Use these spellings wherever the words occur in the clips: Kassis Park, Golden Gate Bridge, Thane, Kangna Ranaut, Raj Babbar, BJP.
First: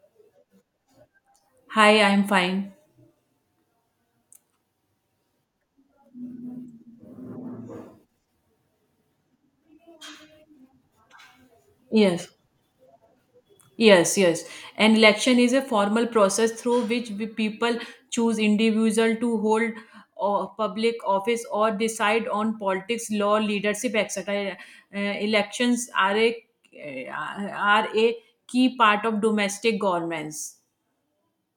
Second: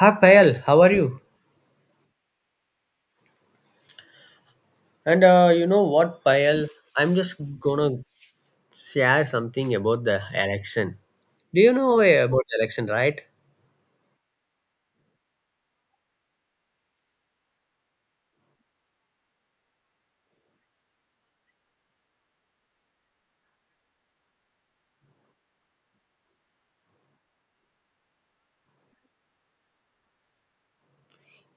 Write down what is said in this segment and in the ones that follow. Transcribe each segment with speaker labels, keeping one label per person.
Speaker 1: Hi Payal, how are you?
Speaker 2: Hi, I'm fine.
Speaker 1: And you know what, Payal? I'm just gonna share something about the election. Do you know
Speaker 2: Yes.
Speaker 1: about the election, right?
Speaker 2: Yes, yes. An election is a formal process through which we people choose individual to hold public office or decide on politics, law, leadership, etc. Elections uh, are a key part of domestic governments.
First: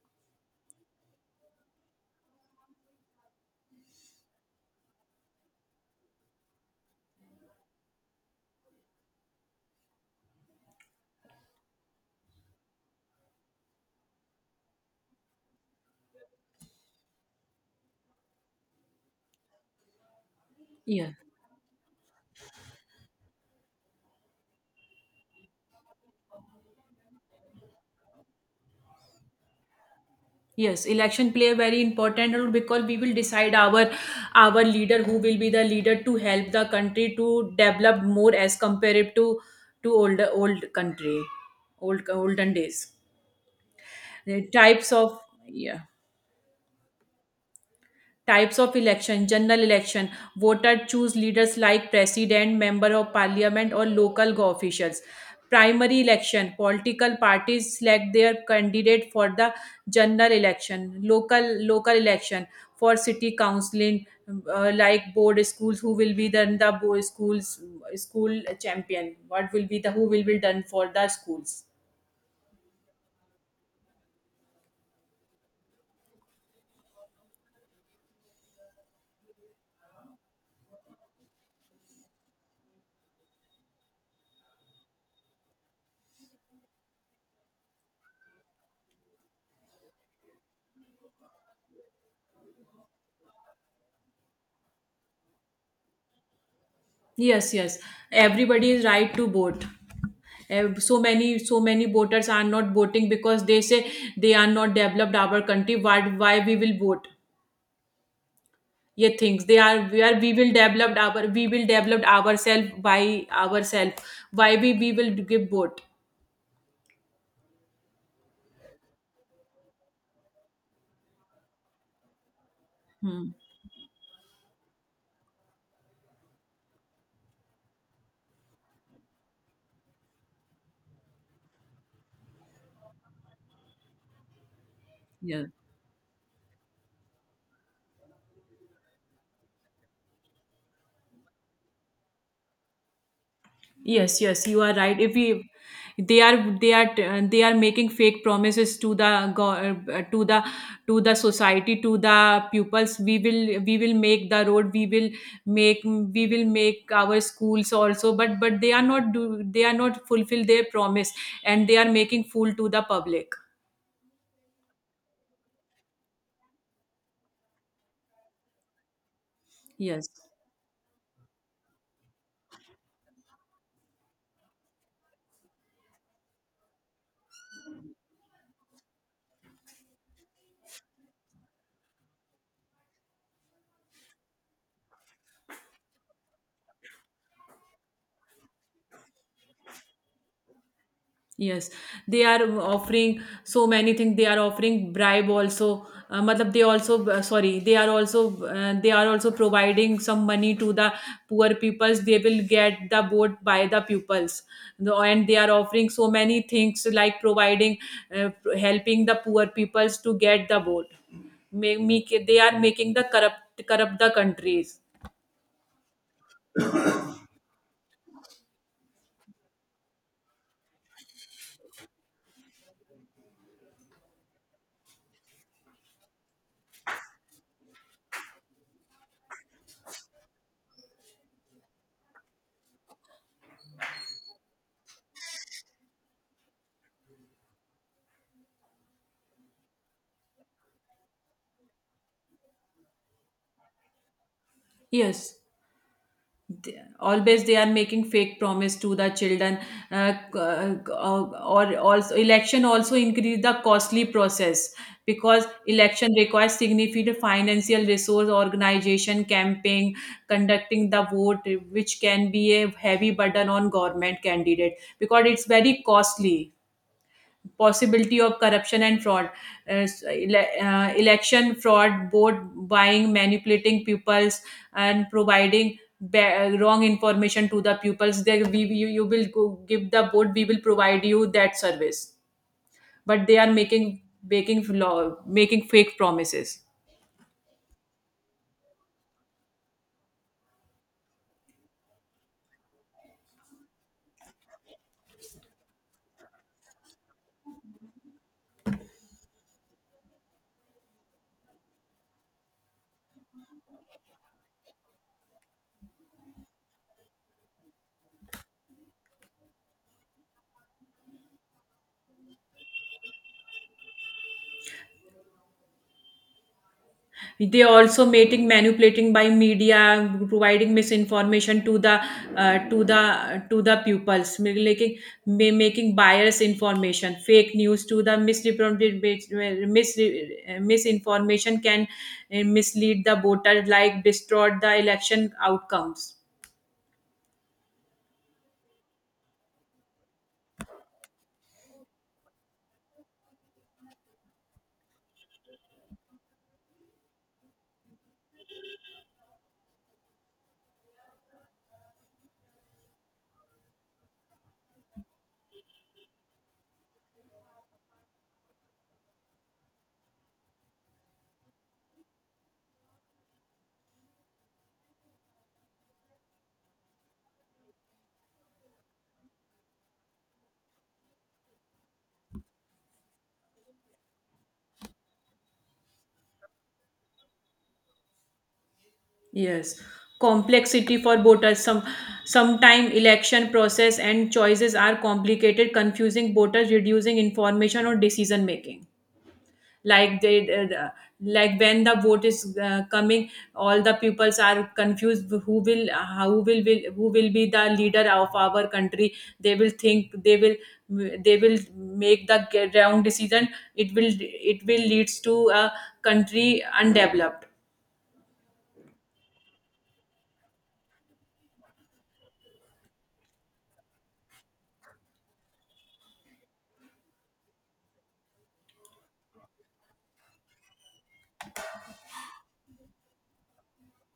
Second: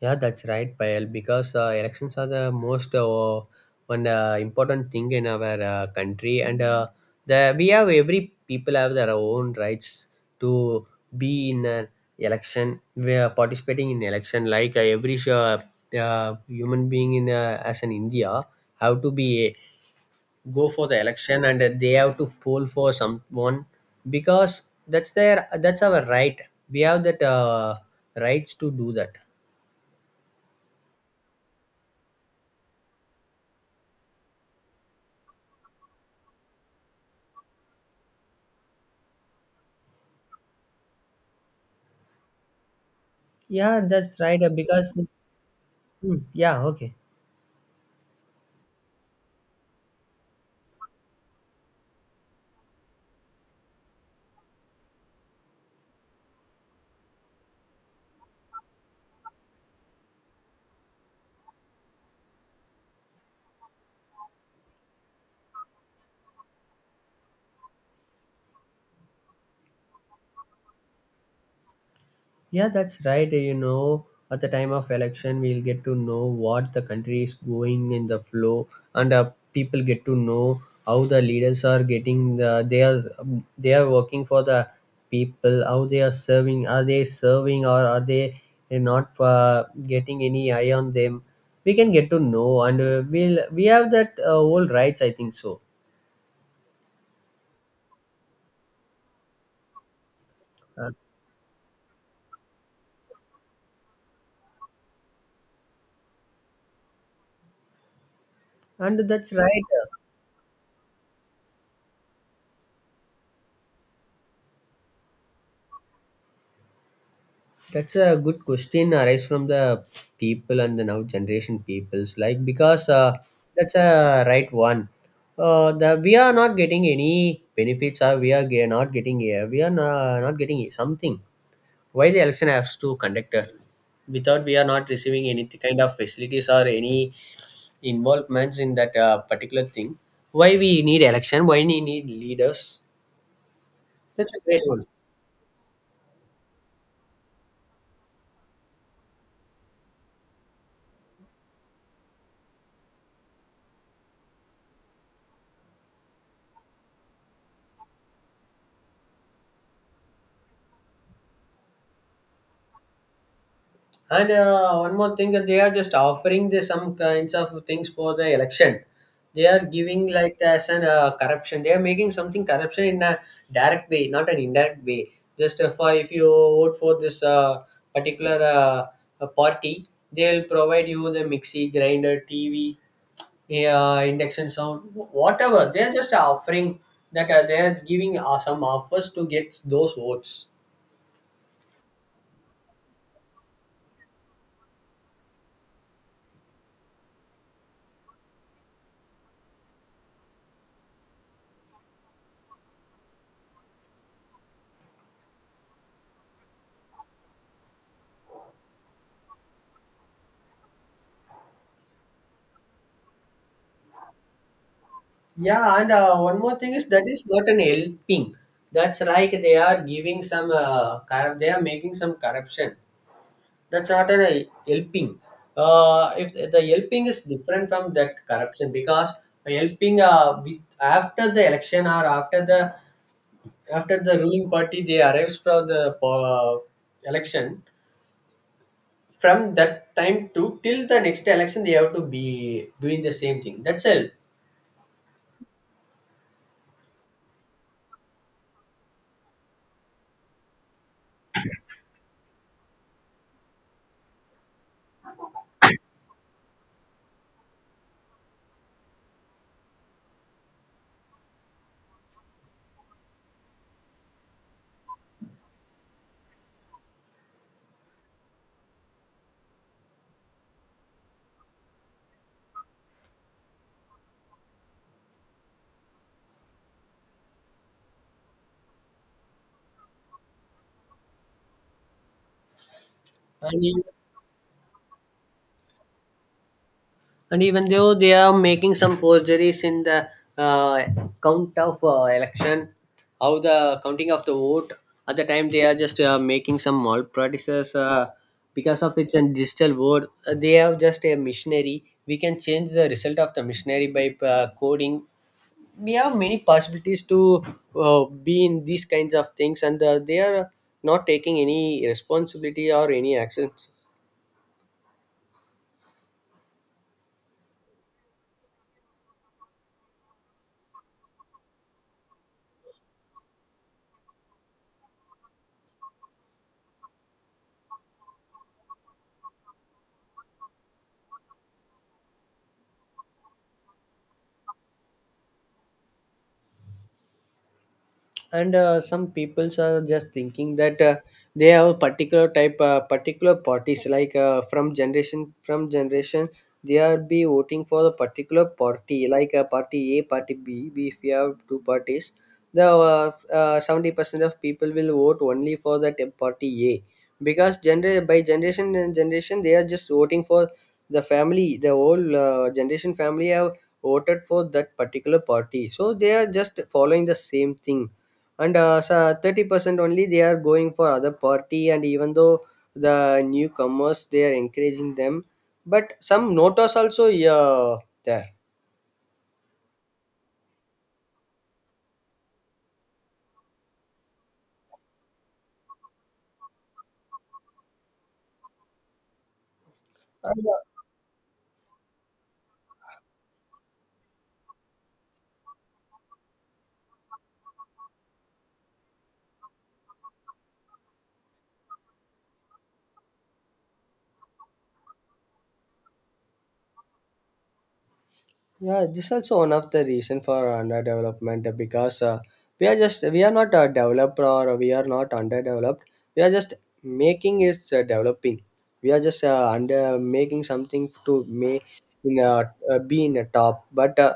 Speaker 1: Yeah, that's right, Payal. Because elections are the most one important thing in our country, and the we have every people have their own rights to be in an election. We are participating in election like every human being in as an India have to be go for the
Speaker 2: Yeah.
Speaker 1: election and they have to poll for someone because that's our right we have that rights to do that.
Speaker 2: Yes, election play a very important role because we will decide our leader who will be the leader to help the country to develop more as compared to older old country, old olden days.
Speaker 1: Yeah, that's right.
Speaker 2: The types
Speaker 1: Because,
Speaker 2: of yeah
Speaker 1: mm, yeah, okay.
Speaker 2: types of election general election voter choose leaders like president member of parliament or local go- officials primary election political parties select their candidate for the general election local election for city council like board schools who will be then the board schools school champion what will be the who will be done for the schools.
Speaker 1: Yeah, that's right. You know, at the time of election, we'll get to know what the country is going in the flow, and people get to know how the leaders are getting they are working for the people, how they are serving, are they serving or are they not getting any eye on them? We can get to know, and we have that whole rights. I think so.
Speaker 2: Yes, yes. Everybody is right to vote.
Speaker 1: Uh,
Speaker 2: So many, so many voters are not voting because they say they are not developed our country. Why we will vote? ये
Speaker 1: and that's right.
Speaker 2: things they are we will develop our we will develop ourselves by ourselves. Why we will give vote?
Speaker 1: That's a good question arise from the people and the now generation peoples because
Speaker 2: Hmm.
Speaker 1: that's a right one. The We are not getting any benefits or not getting not getting something. Why the election has to conduct without we are not receiving any
Speaker 2: Yeah.
Speaker 1: kind of facilities or any involvements in that particular thing. Why we need election? Why we need leaders?
Speaker 2: Yes,
Speaker 1: That's a
Speaker 2: yes, you
Speaker 1: great
Speaker 2: are
Speaker 1: one.
Speaker 2: right. If we, they are they are making fake promises to the go- to the society to the pupils. We will make the road. We will make our schools also. But they are not do they are not fulfill their promise and they are making fool to the public.
Speaker 1: And One more thing, that they are just offering the some kinds of things for the election. They are
Speaker 2: Yes.
Speaker 1: giving like as an corruption. They are making something corruption in a direct way, not an indirect way. Just For if you vote for this particular party, they will provide you the mixie, grinder, TV, induction sound, whatever. They are just offering that they are giving some offers to get those votes.
Speaker 2: Yes, they are offering so many things. They are offering bribe also. Matlab they also sorry. They are also providing some money to the poor peoples. They will get the vote by the pupils. The- and they are offering so many things like providing uh, helping the poor peoples to get the vote. Make, make they are making the corrupt corrupt the countries.
Speaker 1: Yeah, and one more thing is that is not an helping. That's like they are giving some, they are making some corruption. That's not an helping. If the helping is different from that corruption because helping after the election or after the ruling party they arrives from the election from that time to till the next election they have to be doing the same thing. That's help.
Speaker 2: Yes, they- always they are making fake promise to the children c- or also election also increase the costly process because election requires significant financial resource organization camping conducting the vote which can be a heavy burden on government candidate because it's very costly possibility of corruption and fraud s- ele- election fraud vote buying manipulating pupils and providing ba- wrong information to the pupils they we, you will go, give the board we will provide you that service but they are
Speaker 1: And
Speaker 2: making making law making fake promises.
Speaker 1: And even though they are making some forgeries in the uh, count of election, how the counting of the vote at the time they are just making some malpractices because of it's a digital vote. They have just a missionary. We can change the result of the missionary by coding. We have many possibilities to be in these kinds of things, and they are not taking any responsibility or any actions.
Speaker 2: They are also mating manipulating by media providing misinformation to the to the to the pupils making ma- making biased information fake news to the misrepresented mis, misinformation can mislead the voter like distort the election outcomes.
Speaker 1: And some peoples are just thinking that they have a particular parties like from generation from generation they are be voting for the particular party like a party b if we have two parties the 70% of people will vote only for that party a because by generation and generation they are just voting for the family the whole generation family have voted for that particular party so they are just following the same thing and so 30% only they are going for other party and even though the newcomers they are encouraging them. But some notas also yeah there.
Speaker 2: Yes, complexity for voters some sometime election process and choices are complicated confusing voters reducing information or decision making like they
Speaker 1: And, uh,
Speaker 2: like when the vote is coming all the peoples are confused who will who will be the leader of our country. They will think they will make the wrong decision. It will it will leads to a country undeveloped.
Speaker 1: yeah, this also one of the reason for underdevelopment because we are not developed or we are not underdeveloped. We are just making it developing. We are just under making something to may in a, be in a top. But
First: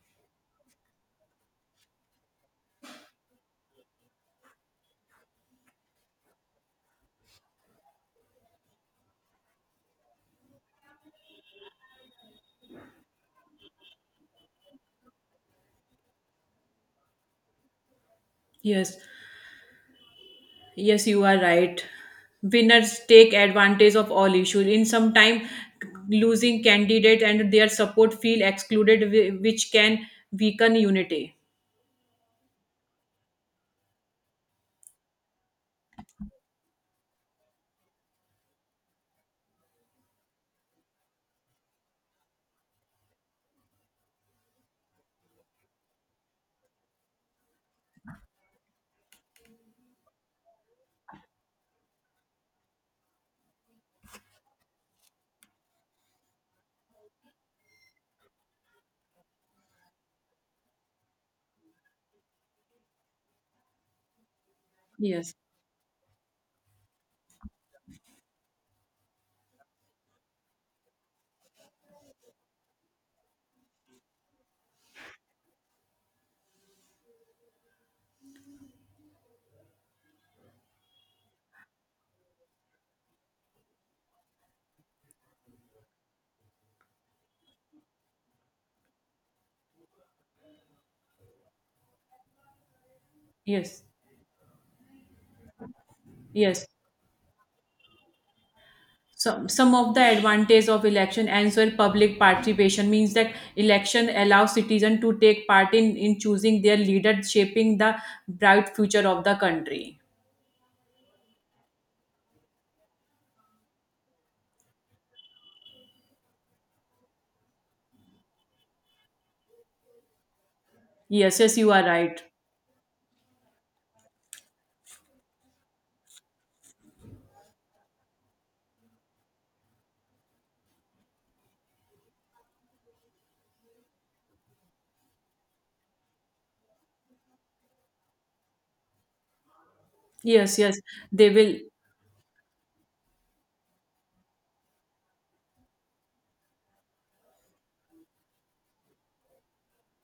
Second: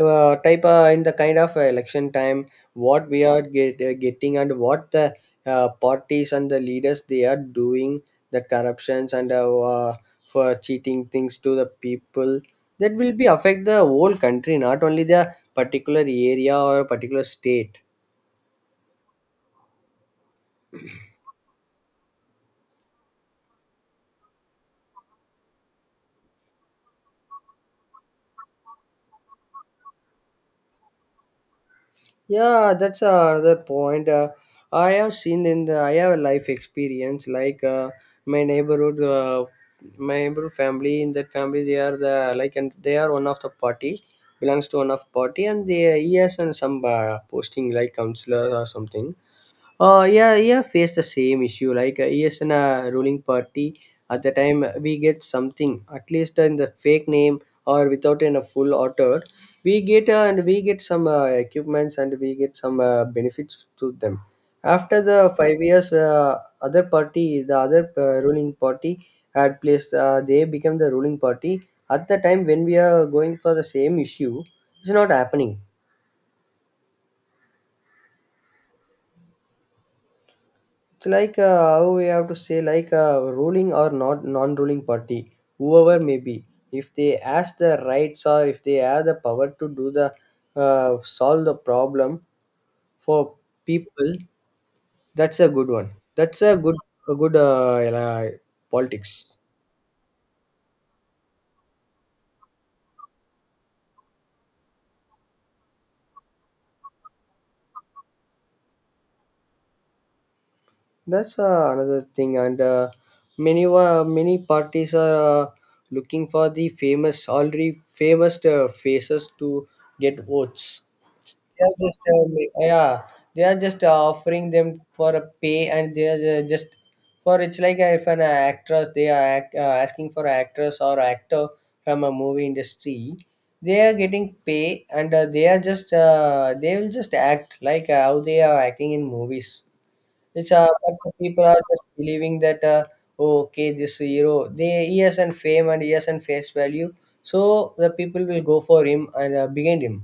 Speaker 1: type in the kind of election time what we are getting and what the parties and the leaders they are doing the corruptions and for cheating things to the people that will be affect the whole country not only the particular area or particular state.
Speaker 2: Yes, yes, you are right. Winners take advantage of all issues in some time losing candidate and their support feel excluded whi- which can weaken unity.
Speaker 1: Yeah, that's another point. I have seen in the I have a life experience like uh, my neighborhood family. In that family, they are the like and they are one of the party belongs to one of party, and they he has and some posting like counselor or something. Yeah, yeah, face the same issue. Like yes, in a ruling party, at the time we get something at least in the fake name or without in a full author, we get some equipments and we get some benefits to them. After
Speaker 2: Yes,
Speaker 1: the 5 years, other party, the other ruling party had placed. They become the ruling party. At the time when we are going for the same issue, it's not happening. It's like how we have to say like a ruling or not non-ruling party, whoever may be. If they ask the rights or if they have the power to do the solve the problem for
Speaker 2: yes,
Speaker 1: people, that's a good one. That's
Speaker 2: yes.
Speaker 1: a good politics.
Speaker 2: Some of the advantage of election and so public participation means that election allows citizens to take part in choosing their leader, shaping the bright future of the country.
Speaker 1: That's another thing, and many parties are looking for the famous faces to get votes.
Speaker 2: Yes, yes,
Speaker 1: They
Speaker 2: you
Speaker 1: are
Speaker 2: are right.
Speaker 1: yeah, they are just offering them for a pay and they are just for it's like if an actress they are act, asking for an actress or actor from a movie industry. They are getting pay and they are just they will just act like how they are acting in movies. It's
Speaker 2: Yes, yes,
Speaker 1: but the
Speaker 2: they
Speaker 1: people
Speaker 2: will.
Speaker 1: are just believing that oh, okay, this hero they he has and fame and he has and face value so the people will go for him and behind him.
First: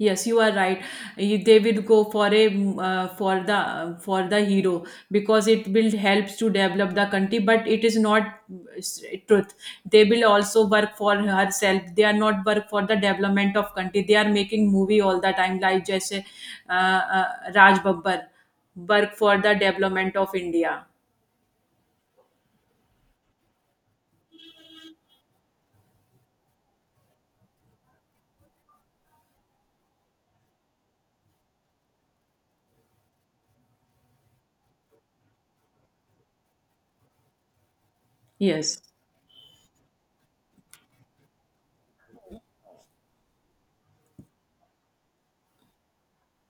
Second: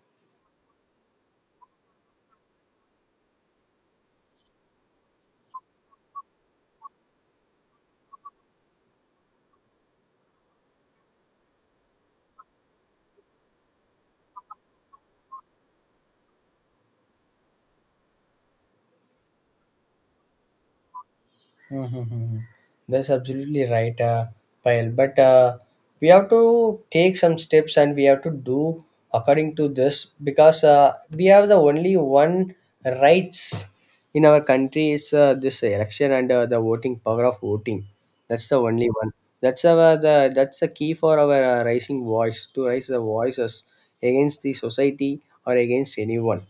Speaker 2: Yes, you are right. You- they will go for a mm, for the hero because it will helps to develop the country. But it is not s- truth. They will also work for herself. They are not work for the development of country. They are making movie all the time, like just Raj Babbar work for the development of India.
Speaker 1: Mm-hmm. That's absolutely right, Payal. But we have to take some steps and we have to do according to this because we have the only one rights in our country is this election and the voting power of voting. That's the
Speaker 2: Yes,
Speaker 1: only one. That's our the that's the key for our rising voice to raise the voices against the society or against anyone.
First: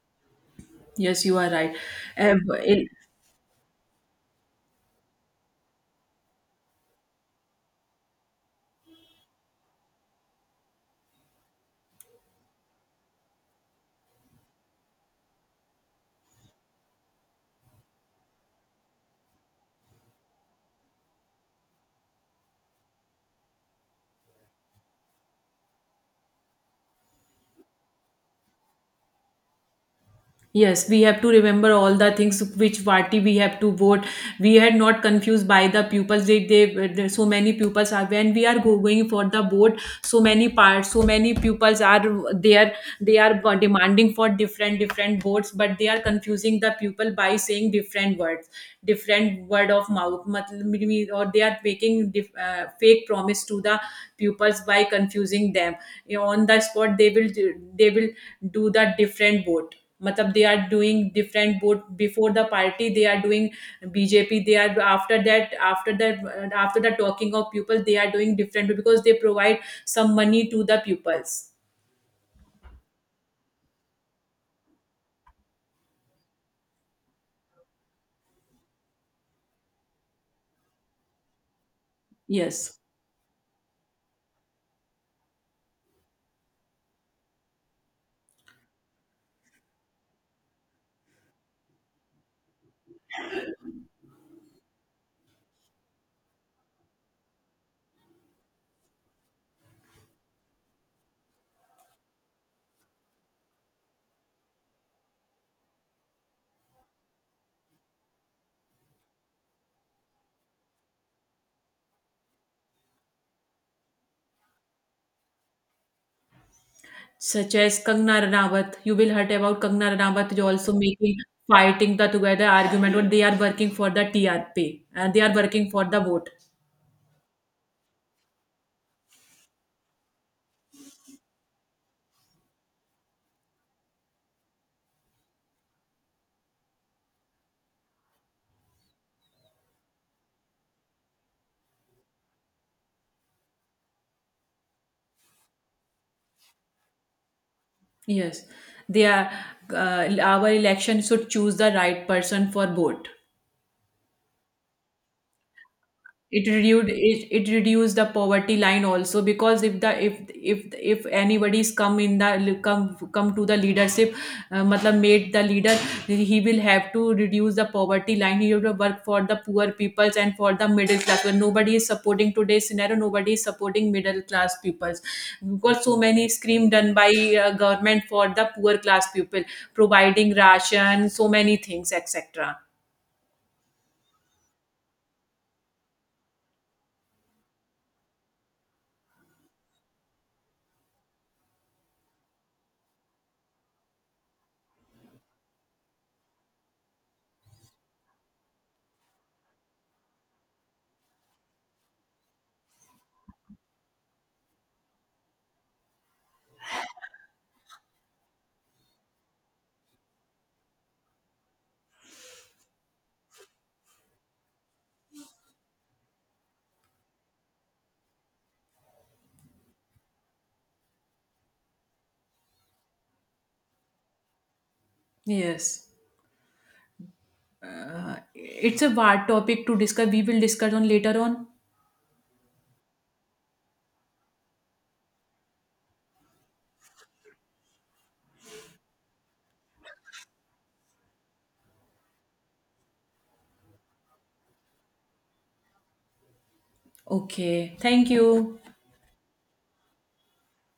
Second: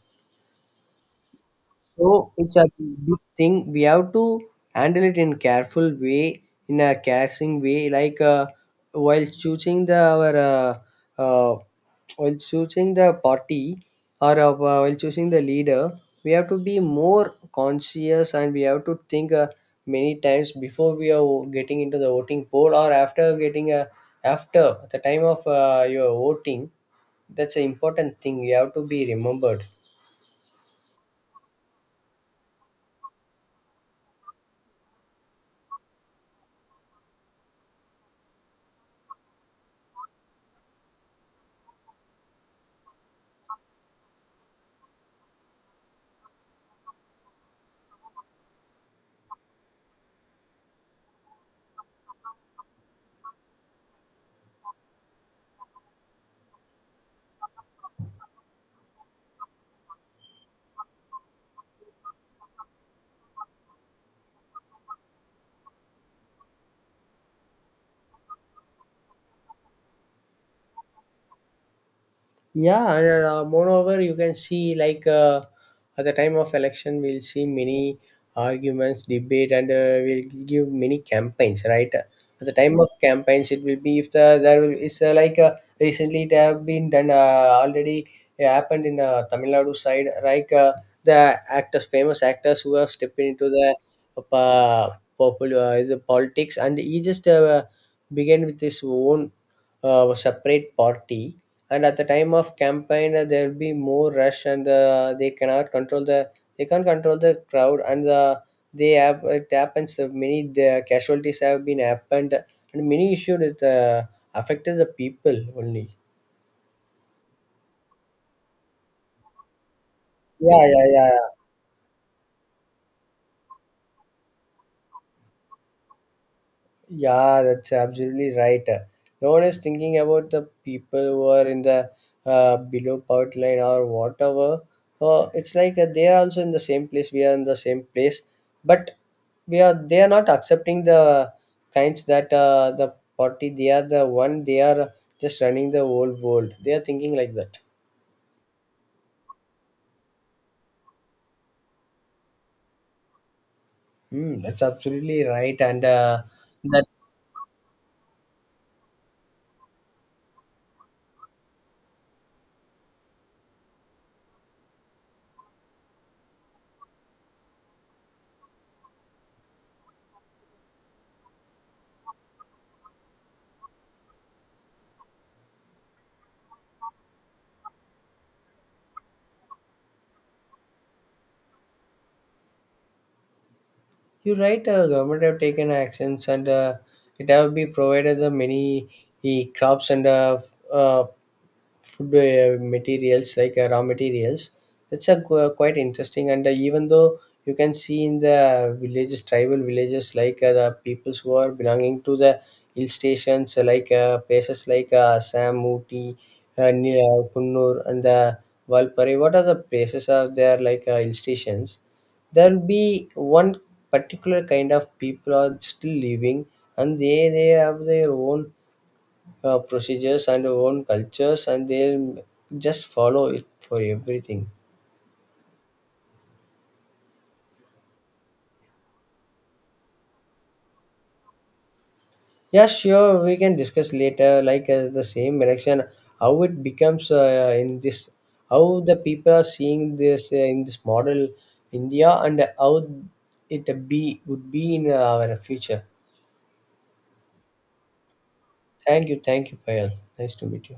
Speaker 2: yes, you are right.
Speaker 1: So
Speaker 2: Uh,
Speaker 1: it's a good thing. We have to handle it in careful way, in a casting way, like while choosing the our uh, while choosing the party or while choosing the leader, we have to be more conscious and we have to think many times before we are getting into the voting poll or after getting a after the time of your voting. That's an important thing. You have to be remembered.
Speaker 2: Yes, we have to remember all the things which party we have to vote. We had not confused by the pupils. They, there- so many pupils are when we are go- going for the vote. So many parts, so many pupils are there. They are demanding for different different votes, but they are confusing the pupil by saying different words, different word of mouth. मतलब Or they are making dif- fake promise to the pupils by confusing them. You know, on the spot, they will do the different vote matlab they are doing different both before the party they are doing BJP they are after that after that after the talking of people they are doing different because they provide some money to the pupils.
Speaker 1: Yeah, and moreover, you can see like at the time of election, we'll see many arguments, debate, and we'll give many campaigns. Right at the
Speaker 2: Yes,
Speaker 1: time of campaigns, it will be if is recently it have been done already happened in Tamil Nadu side. Like the actors, famous actors who have stepped into the uh, popular is the politics, and he just began with his own separate party and at the time of campaign there'll be more rush and they can't control the crowd and the they have it happens many the casualties have been happened and many issues is affected the people only.
Speaker 2: such as Kangna Ranaut. You will heard about Kangna Ranaut is also making
Speaker 1: Yeah,
Speaker 2: fighting the together argument when they are working for the TRP and they are working for the vote.
Speaker 1: yeah, that's absolutely right. No one is thinking about the people who are in the below poverty line or whatever. It's like they are also in the same place we are in the same place but we are they are not accepting the kinds that the party they are the one they are just running the whole world they are thinking like that.
Speaker 2: Yes, they are. Our election should choose the right person for vote.
Speaker 1: Mm, that's absolutely right and
Speaker 2: It reduced it, it reduced the poverty line also because if the if anybody's come in the come come to the leadership matlab made the leader he will have to reduce the poverty line he have to work for the poor peoples and for the middle class when nobody is supporting today's scenario nobody is supporting middle class peoples. We've got so many scheme done by government for the poor class people providing ration so many things etc.
Speaker 1: you're right. Government have taken actions, and it have been provided the many crops and uh, food materials like raw materials. That's a quite interesting. And even though you can see in the villages, tribal villages, like the peoples who are belonging to the hill stations, places like Assam, Ooty, Kunnur, and the Valpari. What are the places are there like hill stations? There'll be one particular kind of people are still living and they have their own procedures and own cultures and they'll just follow it for everything.
Speaker 2: Yes, it's a wide topic to discuss. We will discuss on later on.
Speaker 1: Yeah, sure, we can discuss later like the same election how it becomes in this how the people are seeing this in this model india and how it be would be in our future.
Speaker 2: Okay. Thank you.
Speaker 1: Thank you, thank you, Payal. Nice to meet you.